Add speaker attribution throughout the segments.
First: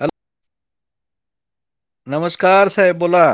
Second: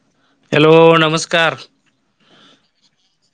Speaker 1: Hello!
Speaker 2: Hello, नमस्कार!
Speaker 1: नमस्कार साहेब बोला.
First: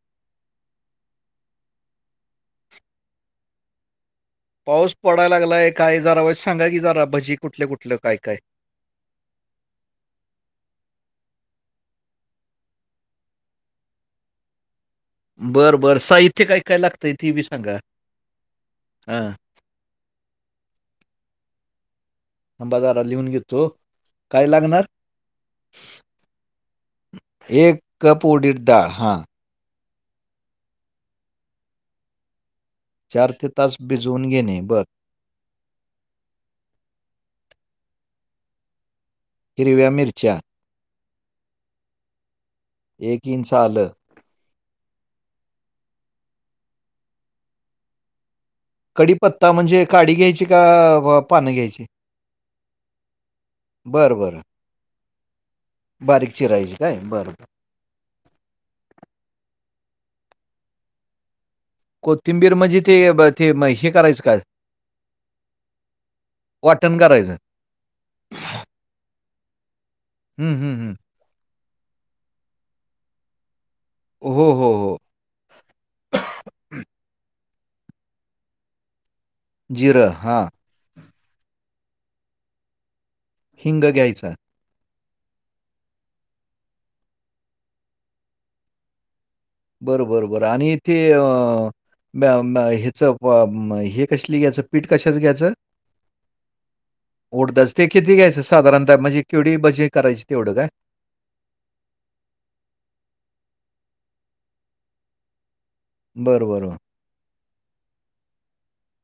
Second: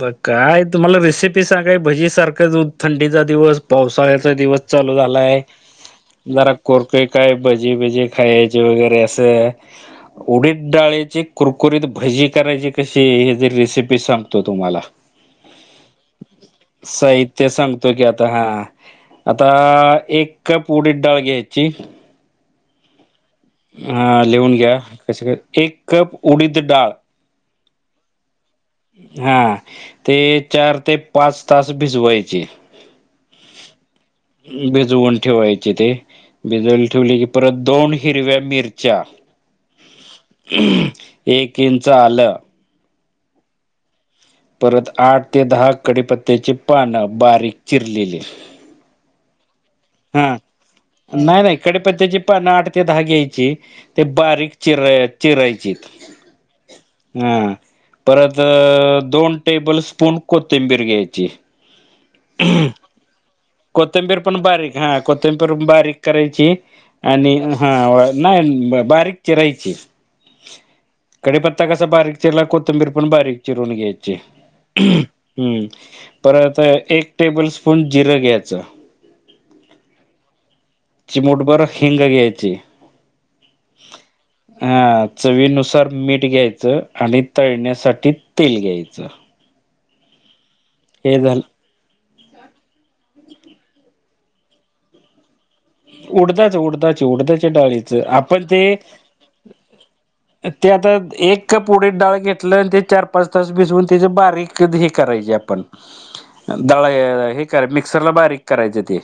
Speaker 2: बघ काय तुम्हाला रेसिपी सांगाय भजीसारखा थंडीचा दिवस पावसाळ्यात. दिवस चालू
Speaker 1: पाऊस पडायला
Speaker 2: झालाय
Speaker 1: लागलाय काय वाईज
Speaker 2: जरा
Speaker 1: सांगा की
Speaker 2: करतोय काय
Speaker 1: कुठल्या
Speaker 2: भजी
Speaker 1: कुठलं
Speaker 2: बजी
Speaker 1: काय काय?
Speaker 2: खाय. जे वगैरे असं. उडीद डाळीची कुरकुरीत भजी करायची कशी हे ज रेसिपी मी सांगतो तुम्हाला
Speaker 1: बर बर साई
Speaker 2: साहित्य सांगतो की आता हा
Speaker 1: हां,
Speaker 2: आता एक उडीत डाळ घ्यायची
Speaker 1: थांबा जरा लिहून घेतो.
Speaker 2: हा
Speaker 1: काय
Speaker 2: लिहून घ्या
Speaker 1: लागणार?
Speaker 2: क एक कप उडीद डाळ.
Speaker 1: एक कप उडिद डाळ हा
Speaker 2: हा ते चार ते पाच तास भिजवायची
Speaker 1: ते तास भिजवून घेणे. बरं.
Speaker 2: भिजवून ठेवायचे ते भिजायला ठेवली की परत दोन हिरव्या मिरच्या.
Speaker 1: हिरव्या मिरच्या.
Speaker 2: एक इंच आलं.
Speaker 1: एक इंच आलं.
Speaker 2: परत आठ ते दहा कडिपत्त्याची पानं बारीक चिरलेली.
Speaker 1: कडीपत्ता म्हणजे काडी
Speaker 2: हा,
Speaker 1: घ्यायची का अ,
Speaker 2: नाही
Speaker 1: पानं
Speaker 2: नाही
Speaker 1: घ्यायची?
Speaker 2: कडिपत्त्याची पान आठ ते दहा घ्यायची ते
Speaker 1: बरं, बरं.
Speaker 2: बारीक चिर चिरायची
Speaker 1: बारीक चिरायची काय बरं
Speaker 2: हा
Speaker 1: बरं
Speaker 2: परत दोन टेबल स्पून कोथिंबीर घ्यायची.
Speaker 1: कोथिंबीर मंजे ते ब ते म हे
Speaker 2: कोथंबीर
Speaker 1: करायचं का
Speaker 2: पण बारीक हा कोथंबीर पण बारीक करायची
Speaker 1: वाटण
Speaker 2: आणि
Speaker 1: करायचं?
Speaker 2: हा नाही बारीक चिरायची
Speaker 1: हम् हम्म हम!
Speaker 2: कडिपत्ता कसा बारीक चिरला कोथंबीर पण बारीक चिरून घ्यायची
Speaker 1: हो, हो, हो.
Speaker 2: हम्म परत एक टेबल स्पून जिरं घ्यायचं.
Speaker 1: जिर हा
Speaker 2: चिमुट बर हिंग घ्यायची.
Speaker 1: हिंग घ्यायचा
Speaker 2: हा चवीनुसार मीठ घ्यायचं आणि तळण्यासाठी तेल घ्यायचं.
Speaker 1: बर बर बरं, आणि ते
Speaker 2: हे झालं
Speaker 1: ह्याच कसली घ्यायचं पीठ कशाच घ्याच?
Speaker 2: उडदाच, उडदाच, उडदाच्या
Speaker 1: ते
Speaker 2: डाळीचं
Speaker 1: किती घ्यायचं
Speaker 2: आपण ते
Speaker 1: साधारणतः म्हणजे केवढी भजी करायची तेवढं काय?
Speaker 2: ते आता एक कप उडीद डाळ घेतलं ते चार-पाच तास भिजवून त्याचं बारीक हे करायचे आपण
Speaker 1: बरं, बरं. बरं.
Speaker 2: दळ हे करा मिक्सरला बारीक करायचं ते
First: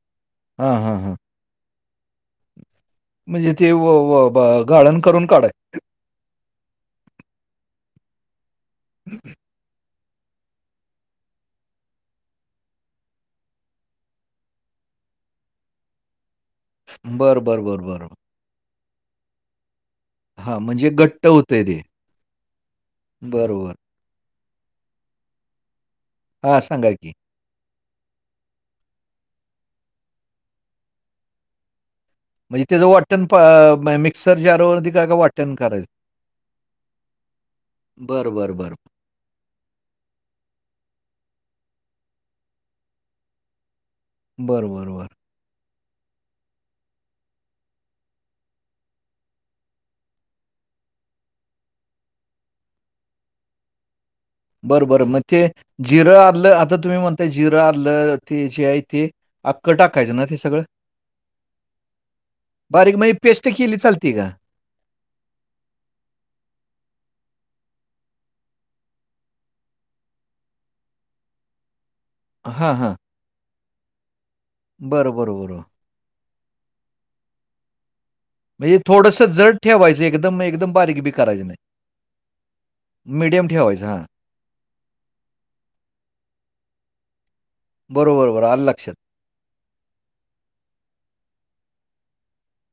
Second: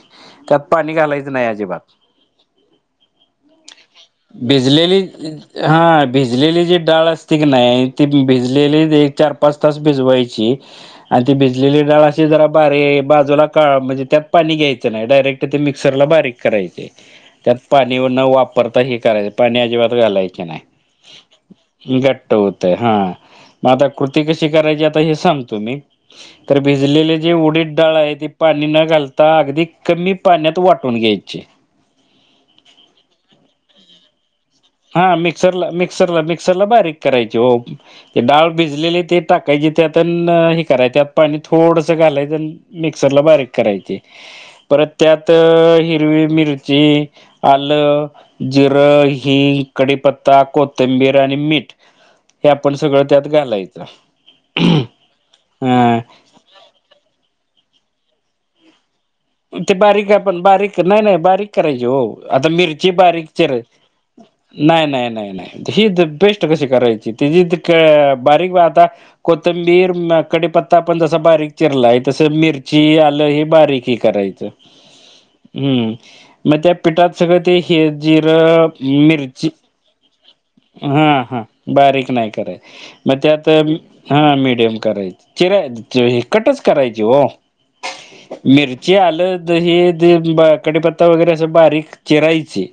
Speaker 2: त्यात
Speaker 1: हां,
Speaker 2: पाणी
Speaker 1: हां, हां.
Speaker 2: घालायचं नाही, अजिबात.
Speaker 1: म्हणजे ते व व ब गाळण
Speaker 2: भिजलेली
Speaker 1: करून काढायचं.
Speaker 2: हा ह भिजलेली जी डाळ असते की नाही ती भिजलेली एक चार पाच तास भिजवायची, आणि ती भिजलेली डाळ अशी जरा बारी बाजूला काडू म्हणजे त्यात पाणी घ्यायचं नाही डायरेक्ट तर ते मिक्सर ला बारीक करायचे
Speaker 1: बरं,
Speaker 2: त्यात
Speaker 1: बरं, बरं,
Speaker 2: पाणी
Speaker 1: बरं.
Speaker 2: न वापरता हे करायचे पाणी अजिबात घालायचे,
Speaker 1: हां, म्हणजे घट्ट होतंय ते.
Speaker 2: नाही घट्ट होते हा
Speaker 1: बरं,
Speaker 2: म
Speaker 1: बरं.
Speaker 2: आता- कृती कशी करायची आता हे सांगतो मी तर
Speaker 1: हां, सांगा की.
Speaker 2: भिजलेली जी उडीट डाळ आहे ती पाणी न घालता अगदी कमी पाण्यात वाटून घ्यायची. ची.
Speaker 1: म्हणजे ते ज वाटण मिक्सर जारवरती
Speaker 2: हा
Speaker 1: काय का वाटण
Speaker 2: मिक्सरला
Speaker 1: करायचं?
Speaker 2: मिक्सरला मिक्सरला बारीक करायची ओ ते
Speaker 1: बरं,
Speaker 2: डाळ
Speaker 1: बरं, बरं.
Speaker 2: भिजलेली ते, टाकायची त्यात अन्ं हे करायचं पाणी थोडसं घालायचं मिक्सर ला बारीक करायची,
Speaker 1: बरं,
Speaker 2: परत
Speaker 1: बरं, बरं.
Speaker 2: त्यात त हिरवी मिरची आलं जिरं, की कडीपत्ता कोथंबीर आणि मीठ हे आपण सगळं त्यात घालायचं.
Speaker 1: बरं बरं मग ते
Speaker 2: ह
Speaker 1: जिरं आलं आता तुम्ही म्हणताय जिरं आलं ते जे आहे ते
Speaker 2: ते
Speaker 1: अख्खं
Speaker 2: बारीक
Speaker 1: टाकायचं ना ते
Speaker 2: आपण
Speaker 1: सगळं?
Speaker 2: बारीक नाही नाही बारीक करायची हो आता मिरची
Speaker 1: म्हणजे
Speaker 2: बारीक
Speaker 1: पेस्ट
Speaker 2: चीर
Speaker 1: केली चालते का?
Speaker 2: नाही नाही नाही नाही ही बेस्ट कशी करायची तची बारीक आता कोतंबीर म कडीपता पण झसा बारिक चिरलाय तसं
Speaker 1: हां, हां.
Speaker 2: मिरची आलं हे बारीक हे करायचं
Speaker 1: बरं, बरं, बरोबर.
Speaker 2: हम्म मग त्या पिठात सगं ते हे जिरं
Speaker 1: म्हणजे थोडंसं
Speaker 2: मिरची
Speaker 1: जड ठेवायचं एकदम, एकदम बारीक बी
Speaker 2: हा हा
Speaker 1: करायचं नाही.
Speaker 2: बारीक नाही करायच मग
Speaker 1: मीडियम
Speaker 2: त्यात
Speaker 1: ठेवायचं. हां.
Speaker 2: हा मीडियम करायच चिरा हे कटच करायची हो.
Speaker 1: बरोबर बर.
Speaker 2: मिरची आलं द हे कडीपत्ता वगैरे असं बारीक चिरायचे.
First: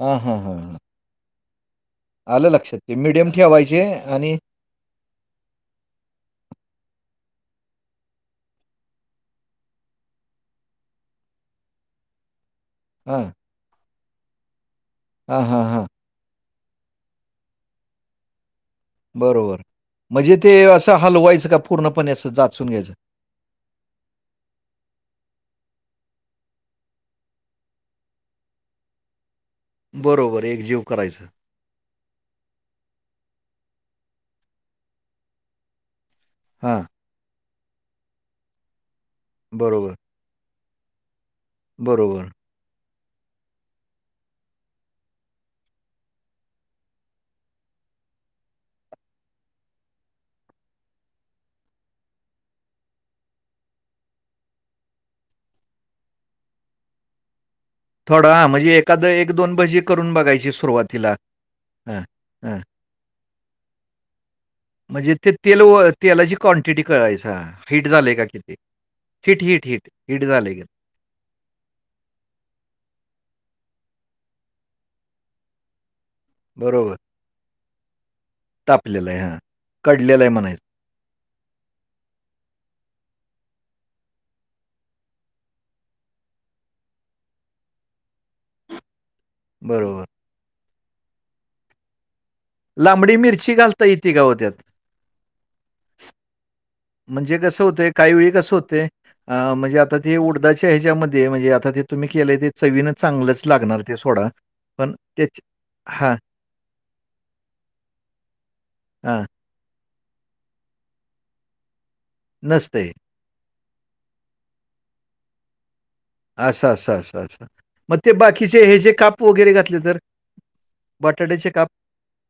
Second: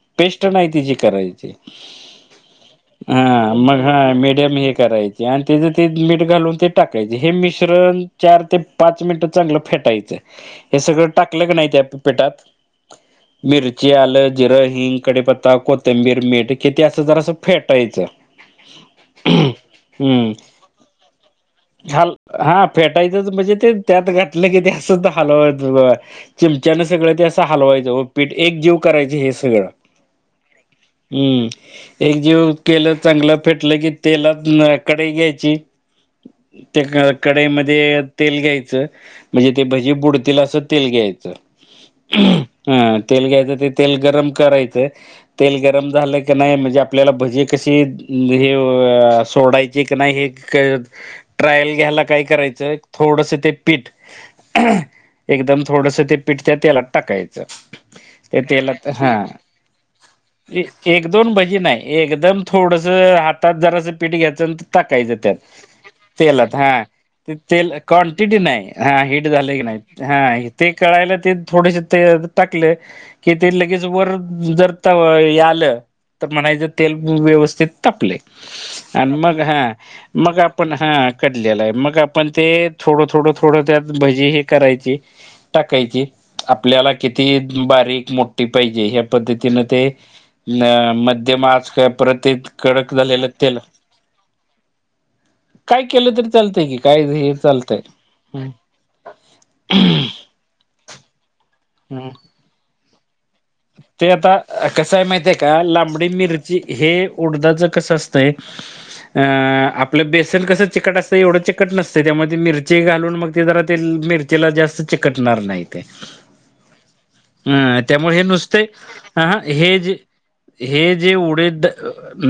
Speaker 1: हां, हां,
Speaker 2: पेस्ट
Speaker 1: हां,
Speaker 2: नाही
Speaker 1: हां.
Speaker 2: तिची करायची.
Speaker 1: आलं लक्षात. ते मीडियम
Speaker 2: हा मग
Speaker 1: ठेवायचे
Speaker 2: हा
Speaker 1: आणि
Speaker 2: मीडियम हे करायच. आणि त्याच ते मीठ घालून ते टाकायचे हे मिश्रण चार ते पाच मिनिट चांगलं फेटायचं. हे सगळं टाकलं की नाही त्या पिटात
Speaker 1: हम.
Speaker 2: मिरची, आलं, जिरं, हिंग, कढीपत्ता,
Speaker 1: हां, हां.
Speaker 2: कोथंबीर, मीठ किती असं जरा असं फेटायचं.
Speaker 1: बरोबर
Speaker 2: हम्म
Speaker 1: म्हणजे ते असं हलवायचं का पूर्णपणे
Speaker 2: हाल
Speaker 1: असं
Speaker 2: हा
Speaker 1: जाचून घ्यायचं.
Speaker 2: फेटायचंच म्हणजे ते त्यात घातलं की अस तर हलवायचं चिमच्यान सगळं ते असं हलवायचं व पीठ एक जीव करायच हे सगळं
Speaker 1: बरोबर, एकजीव करायचं.
Speaker 2: हम्म. एक जीव केलं चांगलं फेटलं की तेलात कडे घ्यायची
Speaker 1: हां.
Speaker 2: त्या कढईमध्ये तेल घ्यायचं म्हणजे ते भजी
Speaker 1: बरोबर,
Speaker 2: बुडतील असं. तेल घ्यायचं.
Speaker 1: बरोबर.
Speaker 2: हा तेल घ्यायचं ते तेल गरम करायचं. तेल गरम झालं की नाही म्हणजे आपल्याला भजी कशी हे सोडायची. नाही हे ट्रायल घ्यायला काय करायचं थोडस ते पीठ एकदम थोडस ते पिठच्या तेलात टाकायचं.
Speaker 1: थोडा
Speaker 2: ते
Speaker 1: हां,
Speaker 2: तेला
Speaker 1: म्हणजे एखादं
Speaker 2: हा
Speaker 1: भजी करून बघायची
Speaker 2: एक
Speaker 1: सुरुवातीला.
Speaker 2: दोन भजी नाही
Speaker 1: हां,
Speaker 2: एकदम
Speaker 1: हां.
Speaker 2: थोड हातात जरां पीठ घ्यायच. टाकायच
Speaker 1: म्हणजे ते
Speaker 2: त्या
Speaker 1: तेल व तेलाची
Speaker 2: तेलात हा
Speaker 1: क्वांटिटी कळायचं.
Speaker 2: ते
Speaker 1: हां,
Speaker 2: ते
Speaker 1: हीट झालंय का
Speaker 2: क्नटिटी
Speaker 1: किती?
Speaker 2: नाही हा
Speaker 1: हीट,
Speaker 2: झाले की
Speaker 1: हीट, हीट,
Speaker 2: नाही
Speaker 1: हीट
Speaker 2: हा
Speaker 1: झालंय का?
Speaker 2: ते कळायला ते थोडेसे ते टाकले. कि ते लगेच वर जर तव हे आलं तर म्हणायचं तेल
Speaker 1: बरोबर.
Speaker 2: व्यवस्थित तापलय
Speaker 1: तापलेलं
Speaker 2: आणि
Speaker 1: आहे. हां,
Speaker 2: मग हा
Speaker 1: कडलेलं आहे
Speaker 2: मग
Speaker 1: म्हणायचं.
Speaker 2: आपण हा कटलेला आहे मग आपण ते थोडं थोडं थोडं त्यात भजी हे करायची. टाकायची. आपल्याला किती बारीक मोठी पाहिजे ह्या पद्धतीनं ते
Speaker 1: बरोबर.
Speaker 2: मध्यम आकार परत ते कडक
Speaker 1: लांबडी
Speaker 2: झालेलं
Speaker 1: मिरची
Speaker 2: तेल
Speaker 1: घालता येते का हो त्यात?
Speaker 2: फ्राय केलं तरी चालतंय की. काय हे
Speaker 1: म्हणजे कसं
Speaker 2: चालतंय
Speaker 1: होतय. काही वेळी
Speaker 2: हम्म
Speaker 1: कसं होत अ म्हणजे आता ते उडदााच्या ह्याच्यामध्ये म्हणजे आ ते तुम्ही
Speaker 2: हम्म
Speaker 1: केलं ते चवीन चांगलंच लागणार. ते सोडा
Speaker 2: आता
Speaker 1: पण
Speaker 2: कसं आहे माहितीय
Speaker 1: त्याची
Speaker 2: का लांबडी
Speaker 1: हा.
Speaker 2: मिरची हे उडदाच कस असतंय अ
Speaker 1: हां.
Speaker 2: आ आपलं बेसन कसं चिकट असतंय. एवढं चिकट नसतं त्यामध्ये मिरची
Speaker 1: नसतंय.
Speaker 2: घालून मग ते जरा ते मिरचीला जास्त चिकटणार नाही ते.
Speaker 1: आस आस आस.
Speaker 2: अ त्यामुळे हे नुसते अह
Speaker 1: वगैरे
Speaker 2: हे
Speaker 1: घातले
Speaker 2: जे
Speaker 1: तर?
Speaker 2: हेजे
Speaker 1: बटाट्याचे
Speaker 2: उडिद
Speaker 1: काप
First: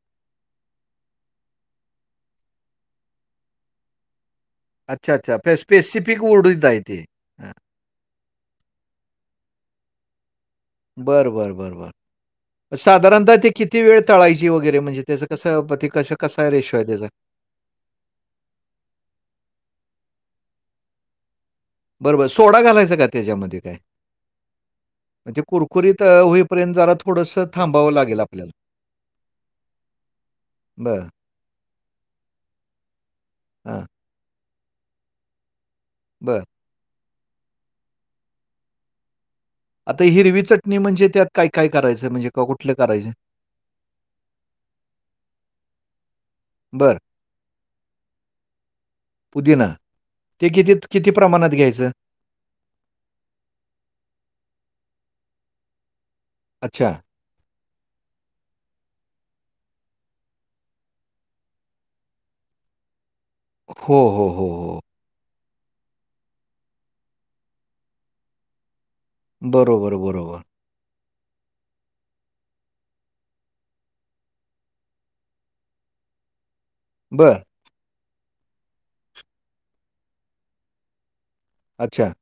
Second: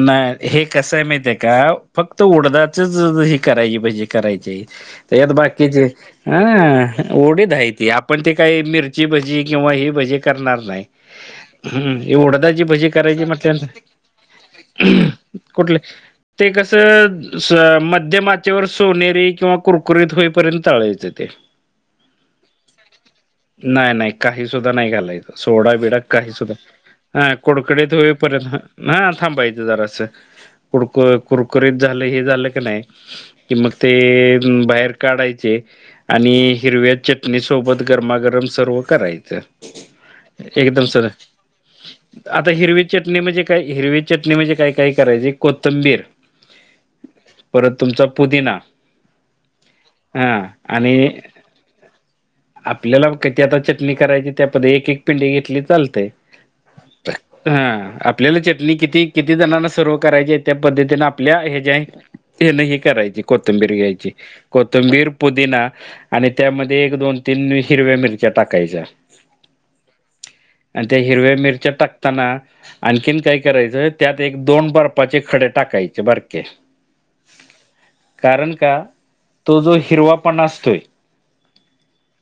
Speaker 2: नाही हे कसंय माहित आहे का. फक्त उडदाचच हे करायची भजी करायची.
Speaker 1: अच्छा,
Speaker 2: यात
Speaker 1: अच्छा. ते
Speaker 2: बाकीचे
Speaker 1: स्पेसिफिक उडीद आहे ते.
Speaker 2: अं
Speaker 1: हां.
Speaker 2: उडीद आहेत. की आपण ते काही मिरची भजी किंवा ही भजी करणार नाही.
Speaker 1: बरं, बरं, बरं, बरं.
Speaker 2: हम्म, उडदाची भजी करायची
Speaker 1: साधारणतः ते
Speaker 2: म्हंटल्याव
Speaker 1: किती वेळ तळायची वगैरे म्हणजे त्याचं कसं प
Speaker 2: कुठल?
Speaker 1: ते कसं
Speaker 2: ते
Speaker 1: कसा रेशो आहे त्याचा?
Speaker 2: कसं अस मध्यम आचेवर सोनेरी किंवा कुरकुरीत होईपर्यंत तळायचें ते.
Speaker 1: बरोबर. सोडा घालायचं त्यात.
Speaker 2: नाही नाही काही सुुद्धा नाही
Speaker 1: मग
Speaker 2: घालायचं.
Speaker 1: ते
Speaker 2: सोडा बिडा
Speaker 1: कुरकुरीत अ,
Speaker 2: काही सुद्धा
Speaker 1: होईपर्यंत जरा
Speaker 2: हा
Speaker 1: थोडंसं थांबावं
Speaker 2: कुडकुडीत
Speaker 1: लागेल आपल्याला.
Speaker 2: होईपर्यंत हा थांबायच जरास
Speaker 1: बरं.
Speaker 2: कुडको कुरकुरीत झालं हे झालं का नाही कि मग
Speaker 1: हां,
Speaker 2: ते बाहेर काढायचे. आणि
Speaker 1: बरं.
Speaker 2: हिरव्या चटणी सोबत गरमागरम सर्व करायचं.
Speaker 1: आता हिरवी चटणी
Speaker 2: एकदम
Speaker 1: म्हणजे
Speaker 2: सर
Speaker 1: त्यात काय-काय करायचं म्हणजे का
Speaker 2: आता
Speaker 1: कुठलं
Speaker 2: हिरवी
Speaker 1: करायचं?
Speaker 2: चटणी म्हणजे काय हिरवी चटणी म्हणजे काय काय करायची कोथंबीर,
Speaker 1: बरं.
Speaker 2: परत तुमचा पुदिना
Speaker 1: पुदिना
Speaker 2: हा
Speaker 1: ते किती
Speaker 2: आणि
Speaker 1: किती प्रमाणात घ्यायचं?
Speaker 2: आपल्याला किती आता चटणी करायची त्या प एक एक पिंडी घेतली चालते.
Speaker 1: अच्छा.
Speaker 2: हा आपल्याला चटणी किती किती जणांना सर्व करायची आहे. त्या पद्धतीने आपल्या हे ज्या, हे नाही हे करायचे. कोथंबीर
Speaker 1: हो,
Speaker 2: घ्यायची.
Speaker 1: हो, हो, हो.
Speaker 2: कोथंबीर, पुदिना आणि त्यामध्ये एक दोन तीन हिरव्या मिरची त्यात टाकायचं.
Speaker 1: बरोबर बरोबर.
Speaker 2: आणि त्या हिरव्या मिरच्या टाकताना. आणखीन काय करायचं. त्यात एक दोन बर्फाचे खडे टाकायचे बारके
Speaker 1: बरं.
Speaker 2: कारण का तो जो हिरवापणा असतोय.
Speaker 1: अच्छा.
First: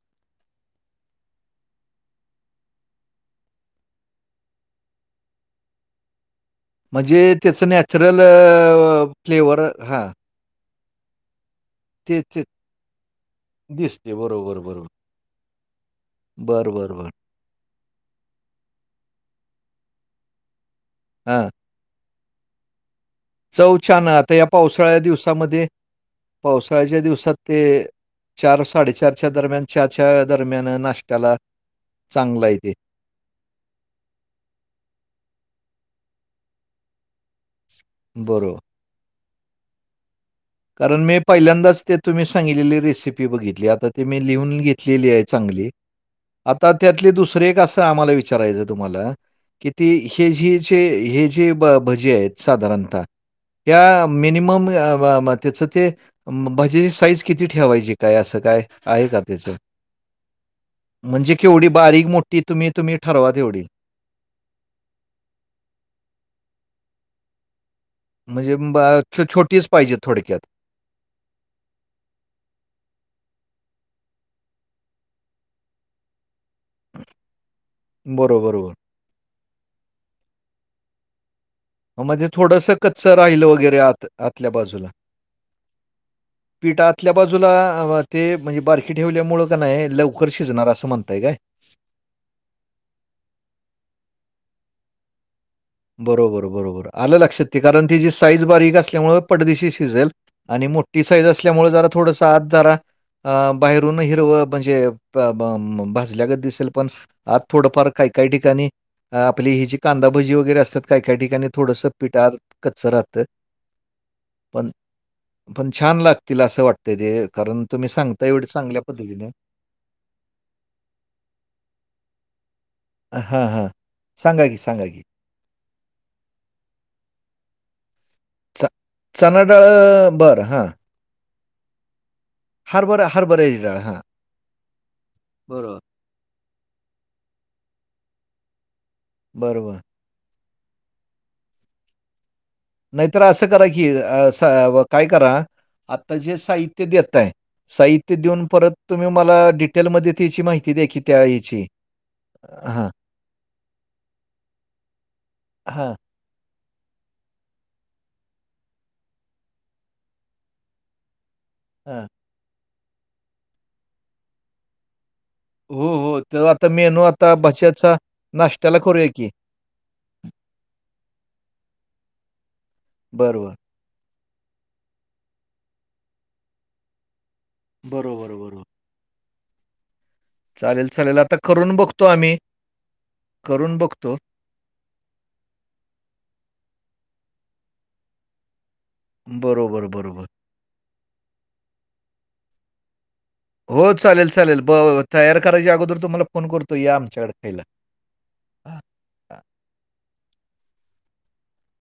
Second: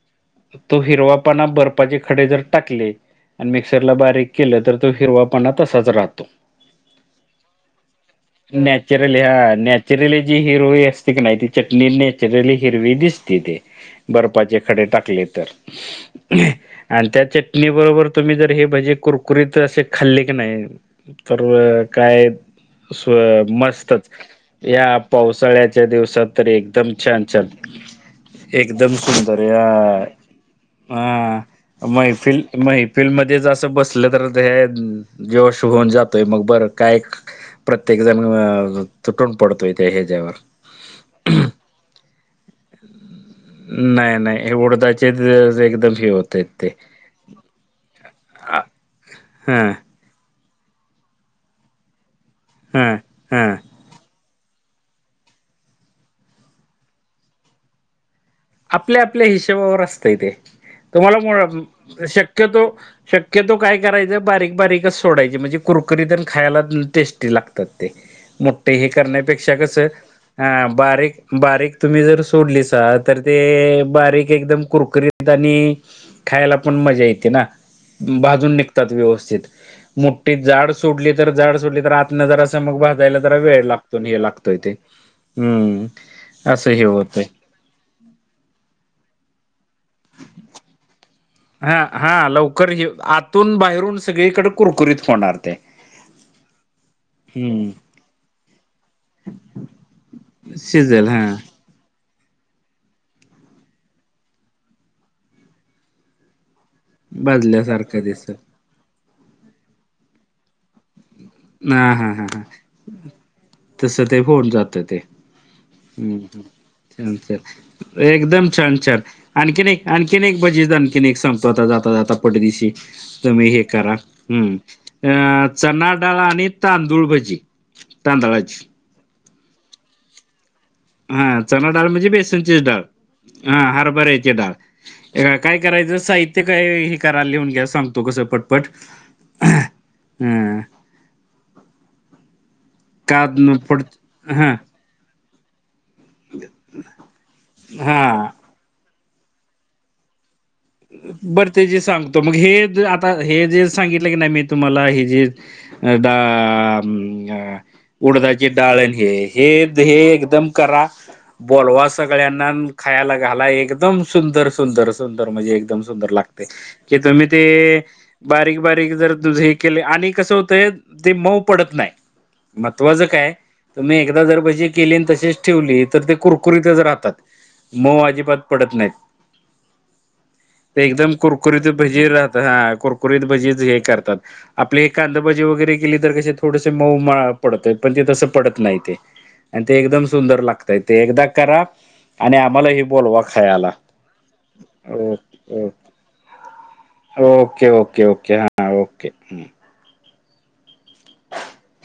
Speaker 2: तो हिरवापना बर्फाचे खडे जर टाकले. आणि मिक्सरला बारीक केलं. तर तो हिरवापणा तसाच राहतो.
Speaker 1: म्हणजे त्याचं नॅचरल फ्लेवर हा
Speaker 2: ती हिरव असते की नाही. चटणी
Speaker 1: ते
Speaker 2: नॅचरली हिरवी दिसती ते
Speaker 1: दिसते.
Speaker 2: बर्पाचे
Speaker 1: बरोबर,
Speaker 2: खडे
Speaker 1: बरोबर.
Speaker 2: टाकले तर,
Speaker 1: बरं, बरं,
Speaker 2: आणि
Speaker 1: बरं.
Speaker 2: त्या चटणी बरोबर तुम्ही जर हे भजे कुरकुरीत असे खाल्ले की नाही. तर
Speaker 1: हां.
Speaker 2: काय स्व
Speaker 1: चव
Speaker 2: मस्तच
Speaker 1: छान आता
Speaker 2: या
Speaker 1: पावसाळ्या दिवसामध्ये
Speaker 2: पावसाळ्याच्या दिवसात तर एकदम
Speaker 1: पावसाळ्याच्या
Speaker 2: छान
Speaker 1: दिवसात
Speaker 2: छान.
Speaker 1: ते
Speaker 2: एकदम
Speaker 1: च्या
Speaker 2: सुंदर या
Speaker 1: दरम्यान, च्या दरम्यान नाश्त्याला
Speaker 2: अ मैफिल
Speaker 1: चांगलं आहे ते.
Speaker 2: मैफिल. फिल्म मध्ये जसं बसलं तर ते जोश होऊन जातोय मग बर काय. प्रत्येक जण
Speaker 1: बरोबर.
Speaker 2: तुटून पडतो इथे ह्याच्या्यावर
Speaker 1: कारण मी पहिल्यांदाच ते तुम्ही सांगलेली रेसिपी बघितली आता ते मी लिहून घेतलेली आहे.
Speaker 2: तेच एकदम हे होतेय ते.
Speaker 1: त्यातले दुसरे एक असं आम्हाला
Speaker 2: हा
Speaker 1: विचारायचं तुम्हाला की ती हे ज जे हे जे भजी आहेत
Speaker 2: हा
Speaker 1: साधारणतः
Speaker 2: हा
Speaker 1: या मिनीमम त्याच ते भज्याची साईज किती ठेवायची? काय असं काय
Speaker 2: आपल्या
Speaker 1: आहे का
Speaker 2: आपल्या
Speaker 1: त्याचं?
Speaker 2: हिशेबावर असतंय ते.
Speaker 1: म्हणजे
Speaker 2: तुम्हाला
Speaker 1: केवढी बारीक मोठी
Speaker 2: शक्यतो
Speaker 1: तुम्ही तुम्ही ठरवा
Speaker 2: शक्यतो
Speaker 1: तेवढी.
Speaker 2: काय. करायचं बारीक बारीकच सोडायची म्हणजे कुरकरीतण खायला टेस्टी लागते. ते
Speaker 1: म्हणजे
Speaker 2: मोठठे
Speaker 1: ब
Speaker 2: हे
Speaker 1: छो
Speaker 2: करण्यापेक्षा
Speaker 1: छोटीच
Speaker 2: कस
Speaker 1: पाहिजे थोडक्यात.
Speaker 2: अ बारीक बारीक तुम्ही जर सोडलीसा. तर ते बारीक एकदम कुरकुरीतेत आणि खायला पण मजा येते ना,
Speaker 1: बरोबर,
Speaker 2: भाजून
Speaker 1: बरोबर.
Speaker 2: निघतात व्यवस्थित मोठी जाड सोडली तर जाड सोडली तर आतंन
Speaker 1: म्हणजे
Speaker 2: जरासं
Speaker 1: थोडंसं
Speaker 2: मग
Speaker 1: कच्चं
Speaker 2: भाजायला जरा
Speaker 1: राहिलं
Speaker 2: वेळ
Speaker 1: वगैरे
Speaker 2: लागतो
Speaker 1: आत
Speaker 2: हे लागतो
Speaker 1: आतल्या
Speaker 2: इथे. हम्म.
Speaker 1: पिठं आतल्या बाजूला अ ते म्हणजे बारकी ठेवल्यामुळं का नाही लवकर शिजणार असं म्हणताय काय?
Speaker 2: हा हा लवकर हे आतून बाहेरून सगळीकडे कुरकुरीत होणार ते.
Speaker 1: बरोबर बरोबर आलं लक्षात ते कारण
Speaker 2: हम्म
Speaker 1: तिची साईज बारीक असल्यामुळे पटदीशी शिजेल. आणि मोठी
Speaker 2: शिजेल
Speaker 1: साईज
Speaker 2: हा
Speaker 1: असल्यामुळे जरा थोडंसं आत जरा अ बाहेरून हिरवं म्हणजे भाजल्या गत दिसेल. पण आत थोडंफार
Speaker 2: भाजल्यासारखं
Speaker 1: काही काही
Speaker 2: दिसल
Speaker 1: ठिकाणी आपली ही जी कांदाभजी वगैरे असतात काही काही ठिकाणी थोडसं पिठं आत कच्च राहतं.
Speaker 2: तस ते होऊन
Speaker 1: पण
Speaker 2: जात ते.
Speaker 1: पण छान
Speaker 2: हम्
Speaker 1: लागतील असं वाटतंय
Speaker 2: छान
Speaker 1: ते कारण तुम्ही
Speaker 2: छान
Speaker 1: सांगताय एवढं
Speaker 2: एकदम छान
Speaker 1: चांगल्या
Speaker 2: छान
Speaker 1: पद्धतीने.
Speaker 2: आणखीन एक आणखीन एक भजी आहेत आणखीन एक सांगतो आता जाता जाता पटदिशी.
Speaker 1: हां,
Speaker 2: तुम्ही हे
Speaker 1: हां.
Speaker 2: करा
Speaker 1: सांगा
Speaker 2: हम्म
Speaker 1: की, सांगा की.
Speaker 2: अ. चनाडाळ आणि तांदूळ भजी तांदळाची
Speaker 1: चनाडाळ बरं हां.
Speaker 2: हा चणाडाळ म्हणजे बेसन ची डाळ
Speaker 1: हरभरा हरभऱ्याची
Speaker 2: हा
Speaker 1: डाळ हां.
Speaker 2: हरभऱ्याची डाळ, हे काय
Speaker 1: बरोबर.
Speaker 2: करायचं साहित ते काय हे करा लिहून घ्या सांगतो कसं पटपट.
Speaker 1: बरं बरं
Speaker 2: हा
Speaker 1: नाहीतर असं करा की
Speaker 2: हा
Speaker 1: काय करा. आता जे साहित्य देताय, साहित्य
Speaker 2: हा
Speaker 1: देऊन परत तुम्ही मला डिटेलमध्ये त्याची माहि
Speaker 2: बरं ते जे सांगतो मग हे
Speaker 1: हां,
Speaker 2: आता हे जे सांगितलं की नाही मी तुम्हाला हे जे
Speaker 1: हां,
Speaker 2: अ डा अ उडदाचे डाळ आणि हे हे हे एकदम करा. बोलवा
Speaker 1: हां.
Speaker 2: सगळ्यांना अन् खायला घाला एकदम सुंदर सुंदर सुंदर. म्हणजे एकदम
Speaker 1: हो,
Speaker 2: सुंदर
Speaker 1: हो.
Speaker 2: लागतंय,
Speaker 1: तर आता
Speaker 2: की
Speaker 1: मेनू
Speaker 2: तुम्ही
Speaker 1: आता
Speaker 2: ते
Speaker 1: बश्याचा
Speaker 2: बारीक
Speaker 1: नाश्त्याला
Speaker 2: बारीक
Speaker 1: करूया
Speaker 2: जर
Speaker 1: की.
Speaker 2: तुझे केले आणि कसं होतंय ते मऊ पडत नाय महत्वाचं काय.
Speaker 1: बरोबर.
Speaker 2: तुम्ही एकदा जर भजी केली आणि तशीच ठेवली तर ते कुरकुरीतच राहतात. मऊ
Speaker 1: बरोबर,
Speaker 2: अजिबात
Speaker 1: बरोबर.
Speaker 2: पडत नाहीत. ते
Speaker 1: चालेल,
Speaker 2: एकदम
Speaker 1: चालेल. आता
Speaker 2: कुरकुरीत
Speaker 1: करून बघतो
Speaker 2: भजी राहत
Speaker 1: आम्ही,
Speaker 2: हा कुरकुरीत भजीच
Speaker 1: करून
Speaker 2: हे
Speaker 1: बघतो.
Speaker 2: करतात. आपली कांदाभजी वगैरे केली तर कशे थोडंसं मऊ पडतय पण ते तसं पडत नाही ते. आणि ते
Speaker 1: बरोबर,
Speaker 2: एकदम
Speaker 1: बरोबर.
Speaker 2: सुंदर लागतंय, ते एकदा करा आणि आम्हालाही बोलवा. खायला.
Speaker 1: हो चालेल चालेल ब तयार करायच्या अगोदर तुम्हाला फोन करतो या
Speaker 2: ओके
Speaker 1: आमच्याकडं खायला.
Speaker 2: ओके ओके ओके हां ओके हम्म [unintelligible] [inaudible]